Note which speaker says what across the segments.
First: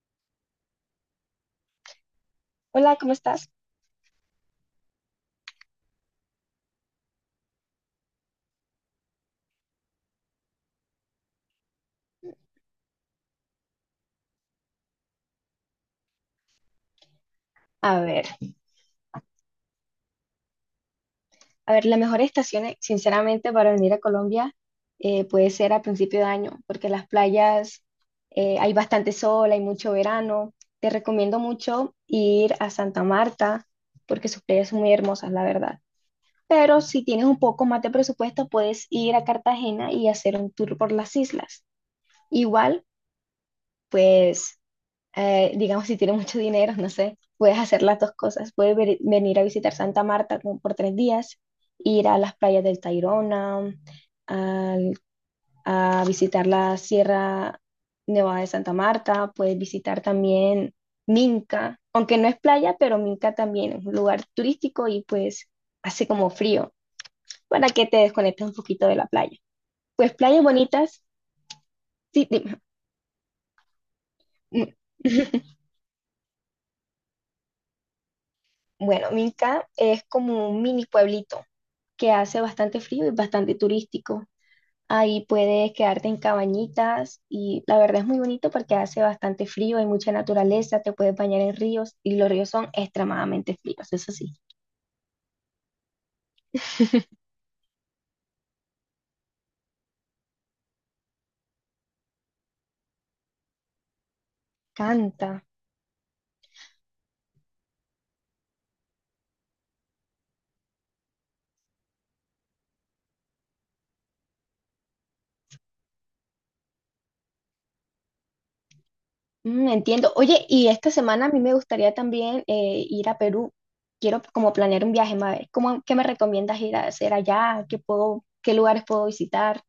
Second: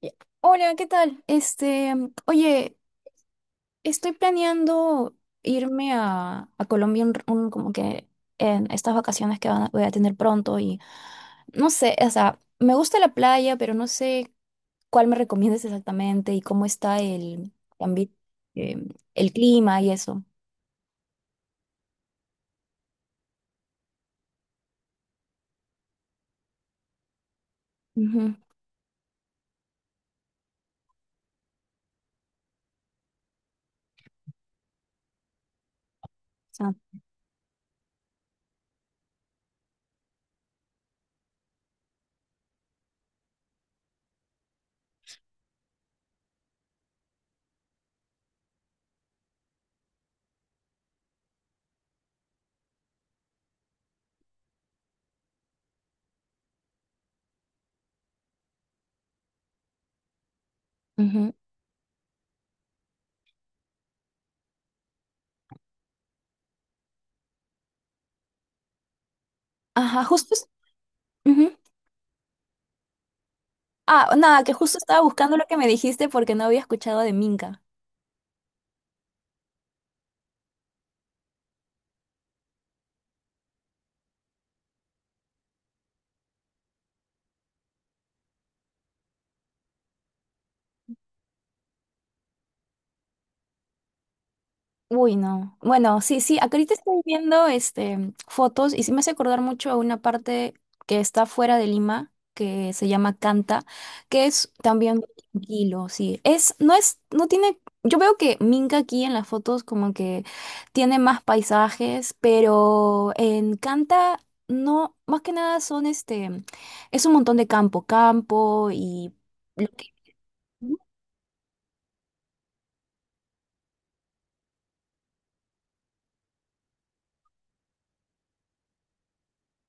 Speaker 1: Ya. Hola, ¿qué tal? Este, oye,
Speaker 2: Hola, ¿cómo estás?
Speaker 1: estoy planeando irme a Colombia, como que en estas vacaciones que voy a tener pronto. Y no sé, o sea, me gusta la playa, pero no sé cuál me recomiendas exactamente y cómo está
Speaker 2: A
Speaker 1: ambi-
Speaker 2: ver,
Speaker 1: eh, el clima y eso.
Speaker 2: a ver, la mejor estación, sinceramente, para venir a Colombia puede ser a principio de año, porque las playas
Speaker 1: Ujú,
Speaker 2: hay bastante sol, hay mucho verano. Te recomiendo mucho ir a Santa Marta, porque sus playas son muy hermosas, la verdad. Pero
Speaker 1: ah,
Speaker 2: si tienes un poco más de presupuesto, puedes ir a Cartagena y hacer un tour por las islas. Igual, pues. Digamos, si tienes mucho dinero, no sé, puedes hacer las dos cosas. Venir a visitar Santa Marta como por tres días, ir a las playas del Tayrona, al- a visitar la Sierra Nevada de Santa Marta, puedes visitar también
Speaker 1: ujú.
Speaker 2: Minca, aunque no es playa, pero Minca también es un lugar turístico y pues hace como frío para que te desconectes un poquito de la playa.
Speaker 1: Ajá,
Speaker 2: Pues
Speaker 1: justo.
Speaker 2: playas bonitas,
Speaker 1: Ujú.
Speaker 2: sí, dime.
Speaker 1: Ah, nada, que justo estaba buscando lo que me dijiste porque no había escuchado de Minca.
Speaker 2: Bueno, Minca es como un mini pueblito que hace bastante frío y bastante turístico. Ahí puedes quedarte en cabañitas y la verdad es muy bonito porque hace bastante frío, hay mucha naturaleza, te puedes bañar en ríos y los ríos son extremadamente fríos, eso sí.
Speaker 1: Uy, no. Bueno, sí, sí, acá ahorita estoy viendo fotos, y sí me hace acordar mucho a una parte que está fuera de Lima, que se llama Canta, que es también
Speaker 2: Canta.
Speaker 1: tranquilo, sí. Es, no tiene, yo veo que Minca aquí en las fotos como que tiene más paisajes, pero en Canta no, más que nada son es un montón de campo, campo y... lo
Speaker 2: Mm,
Speaker 1: que-
Speaker 2: entiendo. Oye, y esta semana a mí me gustaría también ir a Perú. Quiero como planear un viaje, ma- ¿Cómo, qué me recomiendas ir a hacer allá? ¿Qué puedo, qué lugares puedo visitar?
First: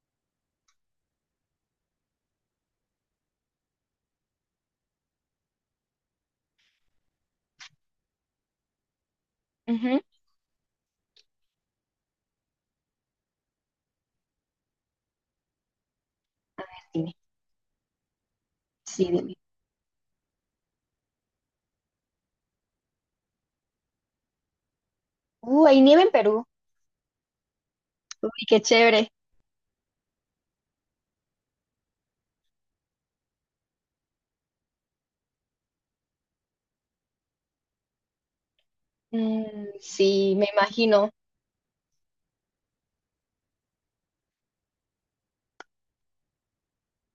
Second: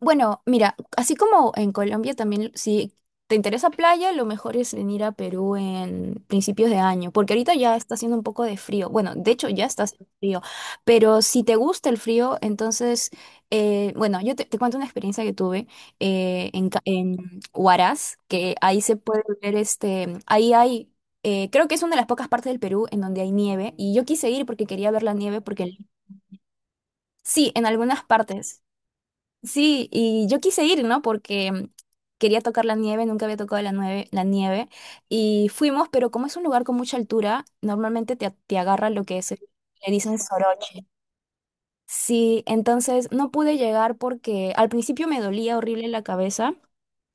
Speaker 1: Bueno, mira, así como en Colombia también, si te interesa playa, lo mejor es venir a Perú en principios de año, porque ahorita ya está haciendo un poco de frío. Bueno, de hecho ya está
Speaker 2: Ujú.
Speaker 1: haciendo frío, pero si te gusta el frío, entonces bueno, yo te cuento una experiencia que tuve
Speaker 2: Dime.
Speaker 1: en Huaraz, que ahí se
Speaker 2: Sí,
Speaker 1: puede
Speaker 2: dime.
Speaker 1: ver ahí hay... creo que es una de las pocas partes del Perú en donde hay nieve, y yo quise ir porque quería ver la nieve porque...
Speaker 2: Hay nieve en Perú.
Speaker 1: Sí, en algunas
Speaker 2: Uy, qué
Speaker 1: partes.
Speaker 2: chévere.
Speaker 1: Sí, y yo quise ir, ¿no? Porque quería tocar la nieve, nunca había tocado la nieve, la nieve. Y fuimos, pero como es un lugar con mucha altura, normalmente te agarra lo que es,
Speaker 2: Mm,
Speaker 1: le dicen
Speaker 2: sí, me
Speaker 1: soroche.
Speaker 2: imagino.
Speaker 1: Sí, entonces no pude llegar porque al principio me dolía horrible la cabeza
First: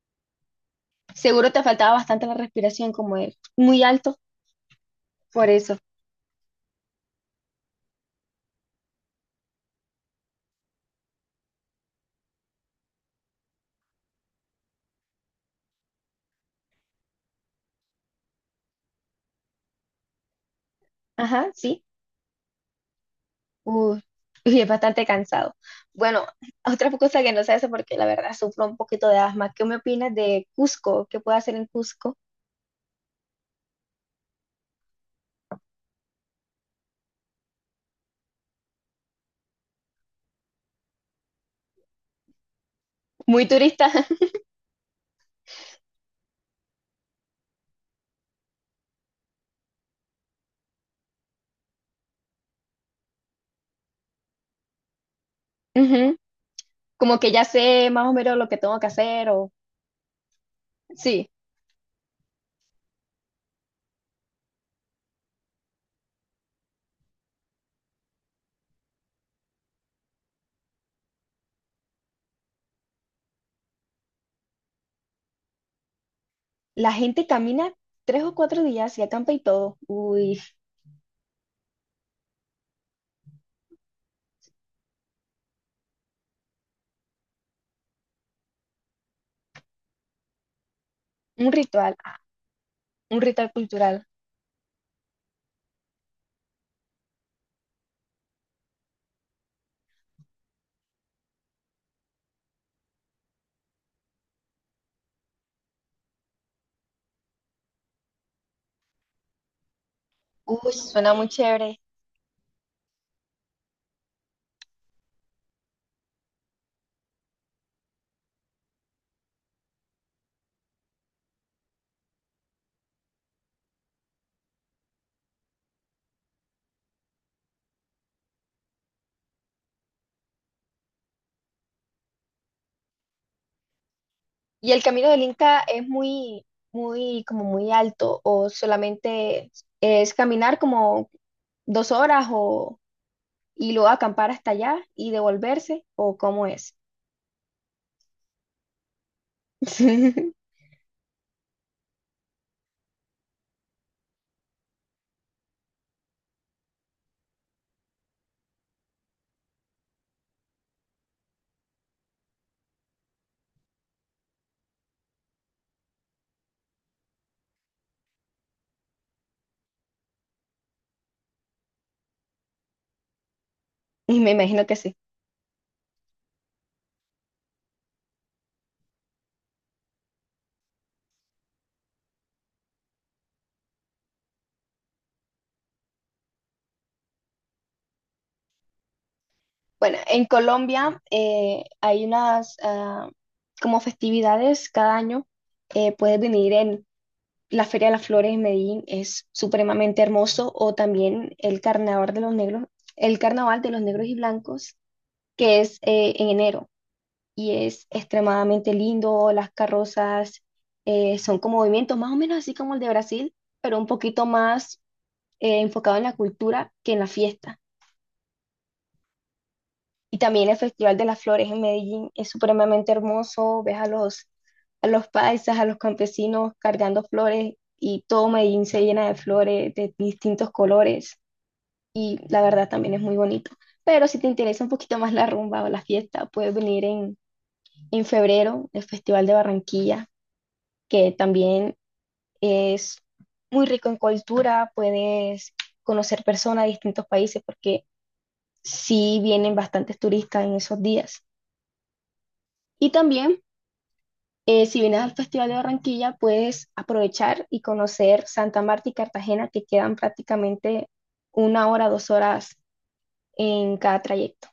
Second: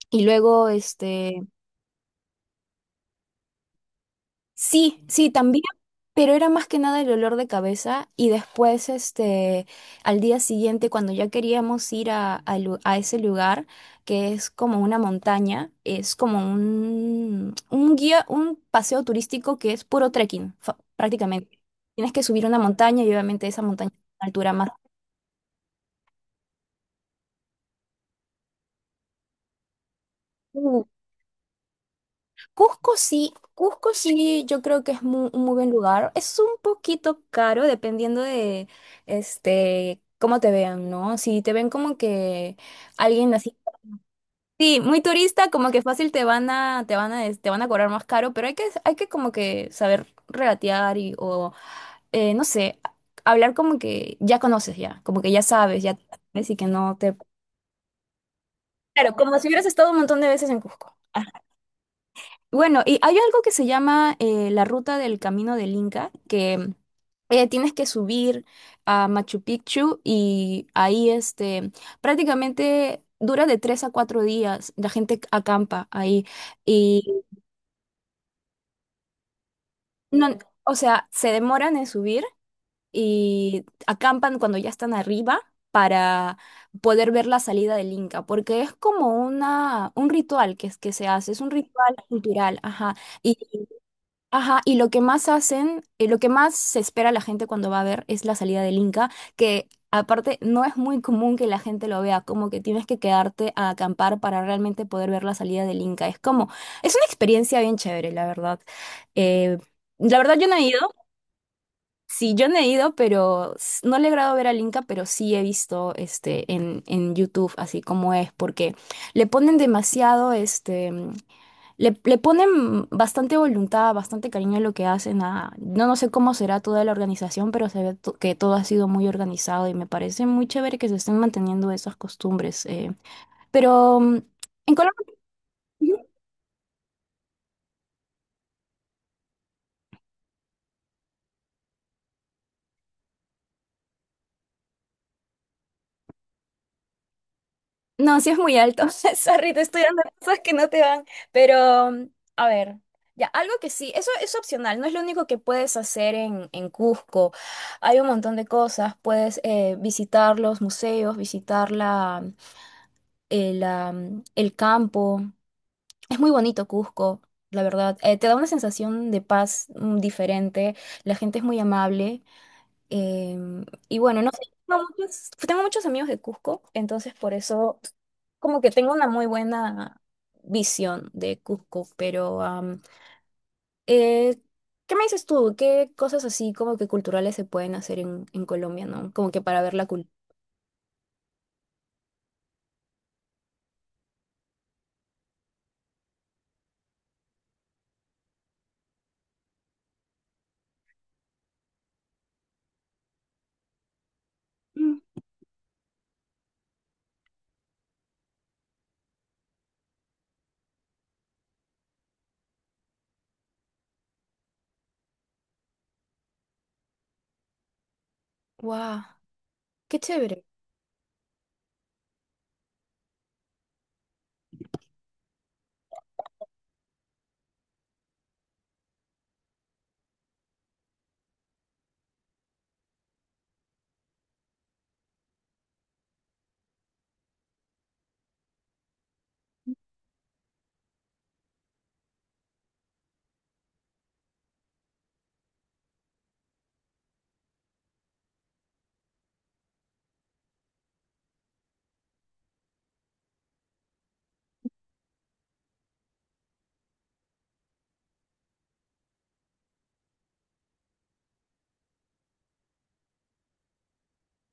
Speaker 1: y luego
Speaker 2: Seguro te faltaba bastante la respiración, como es muy alto,
Speaker 1: sí, sí,
Speaker 2: por
Speaker 1: también,
Speaker 2: eso.
Speaker 1: pero era más que nada el olor de cabeza. Y después, al día siguiente, cuando ya queríamos ir a ese lugar, que es como una montaña, es como un guía, un paseo turístico que es puro trekking,
Speaker 2: Ajá,
Speaker 1: prácticamente.
Speaker 2: sí.
Speaker 1: Tienes que subir una montaña, y obviamente esa montaña es
Speaker 2: Uy,
Speaker 1: una altura
Speaker 2: y es
Speaker 1: más.
Speaker 2: bastante cansado. Bueno, otra cosa que no sé eso, porque la verdad sufro un poquito de asma. ¿Qué me opinas de
Speaker 1: uh,
Speaker 2: Cusco? ¿Qué puedo hacer en Cusco?
Speaker 1: Cusco sí, yo creo que es un muy buen lugar. Es un poquito caro dependiendo de, cómo te vean, ¿no? Si te ven como que alguien
Speaker 2: Muy
Speaker 1: así,
Speaker 2: turista.
Speaker 1: sí, muy turista, como que fácil te van a, des- te van a cobrar más caro. Pero hay que como que saber regatear y, o, no sé, hablar como que ya conoces ya, como que ya,
Speaker 2: Ujú.
Speaker 1: sabes y que no te...
Speaker 2: Como que ya sé más o menos lo que tengo que
Speaker 1: Claro,
Speaker 2: hacer
Speaker 1: como si
Speaker 2: o...
Speaker 1: hubieras estado un montón de veces en Cusco.
Speaker 2: Sí,
Speaker 1: Bueno, y hay algo que se llama la ruta del Camino del Inca, que tienes que subir a Machu Picchu, y ahí prácticamente dura de 3 a 4 días. La gente acampa ahí
Speaker 2: la
Speaker 1: y...
Speaker 2: gente camina tres o cuatro días y acampa y todo.
Speaker 1: No,
Speaker 2: Uy,
Speaker 1: o sea, se demoran en subir y acampan cuando ya están arriba para poder ver la salida del Inca, porque es como un ritual que, que se hace, es un
Speaker 2: un
Speaker 1: ritual
Speaker 2: ritual, ah,
Speaker 1: cultural, ajá.
Speaker 2: un ritual cultural.
Speaker 1: Ajá, y lo que más hacen, lo que más se espera la gente cuando va a ver es la salida del Inca, que aparte no es muy común que la gente lo vea, como que tienes que quedarte a acampar para realmente poder ver la salida del Inca. Es como, es una experiencia bien chévere, la verdad. Eh, la verdad yo no he
Speaker 2: Uy,
Speaker 1: ido,
Speaker 2: suena muy chévere.
Speaker 1: sí, yo no he ido, pero no le he logrado ver al Inca, pero sí he visto en YouTube así como es, porque le ponen demasiado. Le ponen bastante voluntad, bastante cariño a lo que hacen. No, no sé cómo será toda la organización, pero se ve que todo ha sido muy organizado, y me parece muy chévere que se estén manteniendo esas costumbres. Pero
Speaker 2: Y
Speaker 1: en
Speaker 2: el
Speaker 1: Colombia,
Speaker 2: camino del Inca es
Speaker 1: sí.
Speaker 2: muy, muy, como muy alto, o solamente es caminar como dos horas o y luego acampar hasta allá y devolverse, o cómo es.
Speaker 1: No, sí es muy alto. Sorry, te estoy dando cosas que no te van. Pero, a ver, ya, algo que sí, eso es opcional, no es lo único que puedes hacer en Cusco. Hay un montón de cosas. Puedes visitar los museos, visitar el campo. Es muy bonito Cusco, la verdad. Te da una sensación de paz diferente. La gente es muy amable. Y
Speaker 2: Y
Speaker 1: bueno, no
Speaker 2: me
Speaker 1: sé,
Speaker 2: imagino que
Speaker 1: tengo
Speaker 2: sí.
Speaker 1: muchos, tengo muchos amigos de Cusco, entonces por eso como que tengo una muy buena visión de Cusco. Pero eh, ¿qué me dices tú? ¿Qué cosas así como que culturales se pueden hacer en Colombia, ¿no? Como que para ver la
Speaker 2: Bueno,
Speaker 1: cultura.
Speaker 2: en Colombia hay unas como festividades cada año. Puedes venir en la Feria de las Flores en Medellín, es supremamente hermoso, o también el Carnaval de los Negros, el Carnaval de los Negros y Blancos, que es en enero. Y es extremadamente lindo. Las carrozas son como movimientos más o menos así como el de Brasil, pero un poquito más enfocado en la cultura que en la fiesta.
Speaker 1: ¡Guau! ¡Qué
Speaker 2: Y
Speaker 1: chévere!
Speaker 2: también el Festival de las Flores en Medellín es supremamente hermoso. Ves a los paisas, a los campesinos cargando flores y todo Medellín se llena de flores de distintos colores y la verdad también es muy bonito. Pero si te interesa un poquito más la rumba o la fiesta, puedes venir en febrero, el Festival de Barranquilla que también es muy rico en cultura, puedes conocer personas de distintos países porque sí vienen bastantes turistas en esos días. Y también, si vienes al Festival de Barranquilla, puedes aprovechar y conocer Santa Marta y Cartagena, que quedan prácticamente una hora, dos horas en cada trayecto.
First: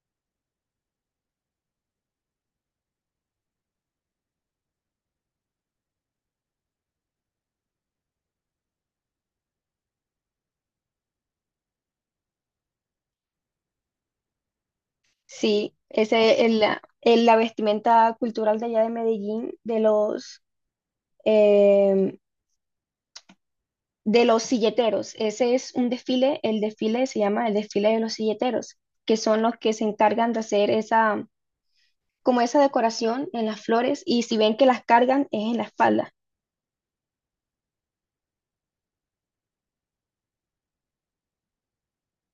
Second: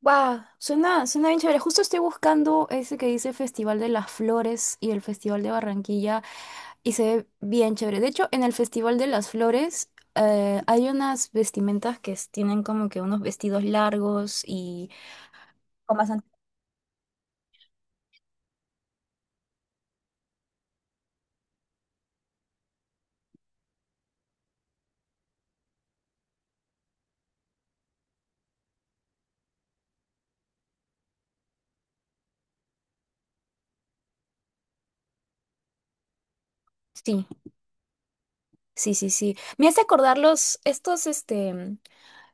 Speaker 1: Wow, suena bien chévere. Justo estoy buscando ese que dice Festival de las Flores y el Festival de Barranquilla, y se ve bien chévere. De hecho, en el Festival de las Flores hay unas vestimentas que tienen como que unos vestidos largos y
Speaker 2: Sí,
Speaker 1: con bastante...
Speaker 2: ese es la vestimenta cultural de allá de Medellín, eh, de los silleteros. Ese es un desfile, el desfile se llama el desfile de los silleteros, que son los que se encargan de hacer esa, como esa decoración en las flores y si ven que las cargan es en la espalda.
Speaker 1: Sí, sí, sí, sí. Me hace acordar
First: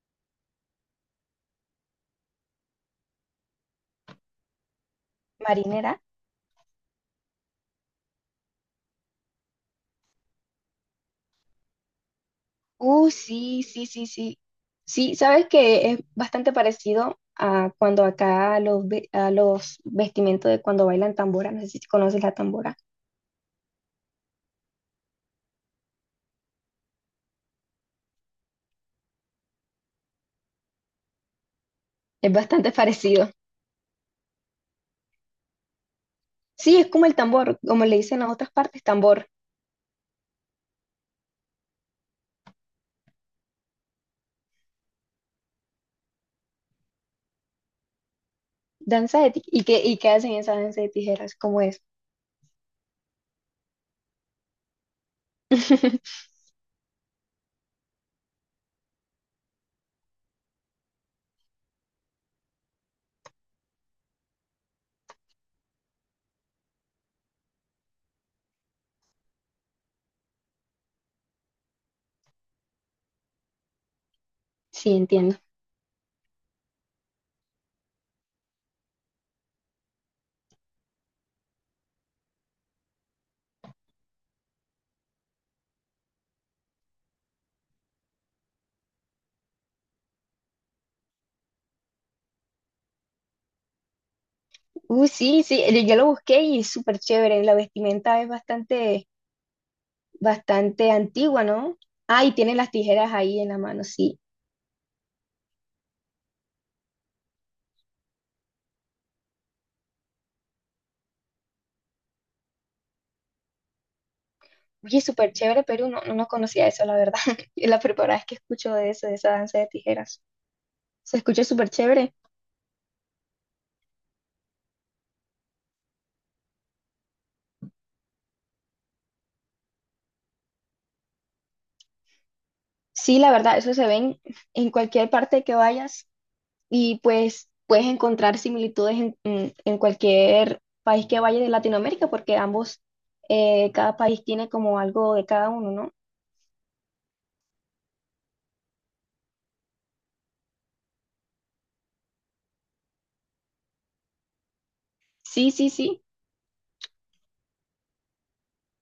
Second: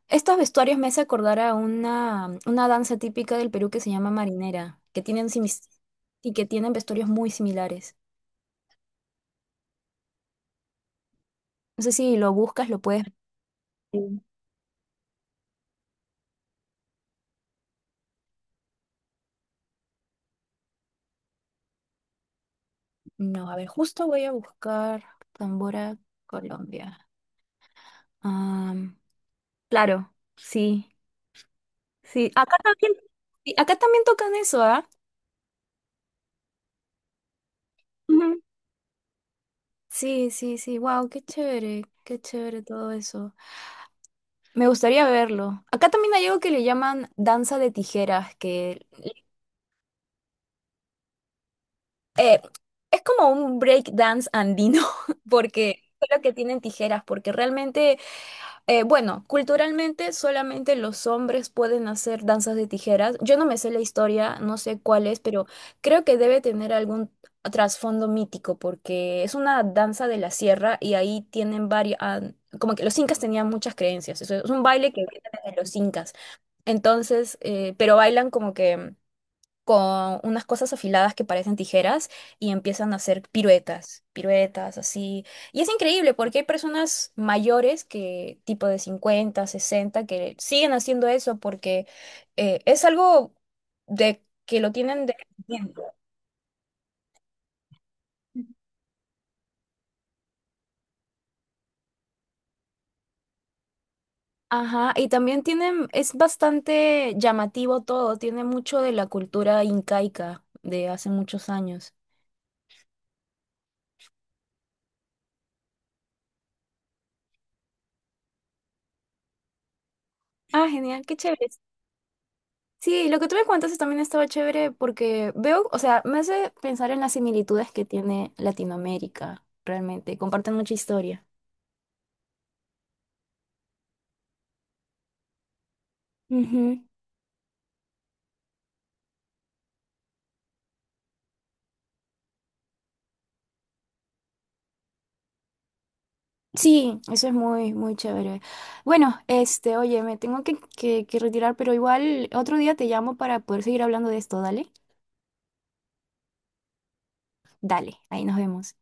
Speaker 1: estos vestuarios, me hace acordar a una danza típica del Perú que se llama marinera, que tienen
Speaker 2: Marinera.
Speaker 1: y que tienen vestuarios muy similares. No sé si lo buscas, lo puedes... Ver.
Speaker 2: Sí, sí, sí, sí. Sí, sabes que es bastante parecido a cuando acá los, a los vestimentos de cuando bailan tambora, no sé si conoces la tambora,
Speaker 1: No, a ver, justo voy a buscar Tambora, Colombia. Am, claro, sí, sí.
Speaker 2: es
Speaker 1: Acá
Speaker 2: bastante
Speaker 1: también,
Speaker 2: parecido.
Speaker 1: sí, acá también tocan eso, ¿ah?
Speaker 2: Sí, es como el tambor, como le dicen
Speaker 1: Ujú.
Speaker 2: a otras partes, tambor.
Speaker 1: Sí, sí, sí. Wow, qué chévere todo eso. Me gustaría verlo. Acá también hay algo que le llaman danza de tijeras, que
Speaker 2: Y qué hacen esa danza de tijeras? ¿Cómo es?
Speaker 1: es como un break dance andino, porque es lo que tienen tijeras, porque realmente... Bueno, culturalmente solamente los hombres pueden hacer danzas de tijeras. Yo no me sé la historia, no sé cuál es, pero creo que debe tener algún trasfondo mítico, porque es una danza de la sierra y ahí tienen varias, como que los incas tenían muchas creencias. Eso es un baile
Speaker 2: Sí,
Speaker 1: que viene
Speaker 2: entiendo.
Speaker 1: de los incas. Entonces, pero bailan como que con unas cosas afiladas que parecen tijeras y empiezan a hacer piruetas, piruetas así. Y es increíble porque hay personas mayores que tipo de 50, 60 que siguen haciendo eso, porque es algo de que lo tienen de...
Speaker 2: Sí, sí, yo
Speaker 1: nacimiento.
Speaker 2: yo lo busqué y es súper chévere. La vestimenta es bastante, bastante antigua, ¿no? Ah, y tiene las tijeras ahí en la mano, sí.
Speaker 1: Ajá, y también tienen, es bastante llamativo todo, tiene mucho de la cultura incaica de hace muchos años.
Speaker 2: Oye, súper chévere, pero no, no no conocía eso, la verdad. Es la primera vez que escucho de eso, de esa danza de tijeras.
Speaker 1: Ah, genial, qué
Speaker 2: Se escucha
Speaker 1: chévere.
Speaker 2: súper chévere.
Speaker 1: Sí, lo que tú me contaste también estaba chévere, porque veo, o sea, me hace pensar en las similitudes que tiene Latinoamérica, realmente. Comparten mucha historia.
Speaker 2: Sí, la verdad, eso se ven en cualquier parte que vayas.
Speaker 1: Ujú.
Speaker 2: Y pues puedes encontrar similitudes en cualquier país que vayas de Latinoamérica, porque ambos, cada país tiene como algo de cada uno, ¿no?
Speaker 1: Sí, eso es muy, muy chévere. Bueno, este, oye, me tengo que retirar, pero igual otro día te llamo para poder seguir hablando de esto, dale.
Speaker 2: Sí, sí, sí.
Speaker 1: Dale, ahí nos vemos.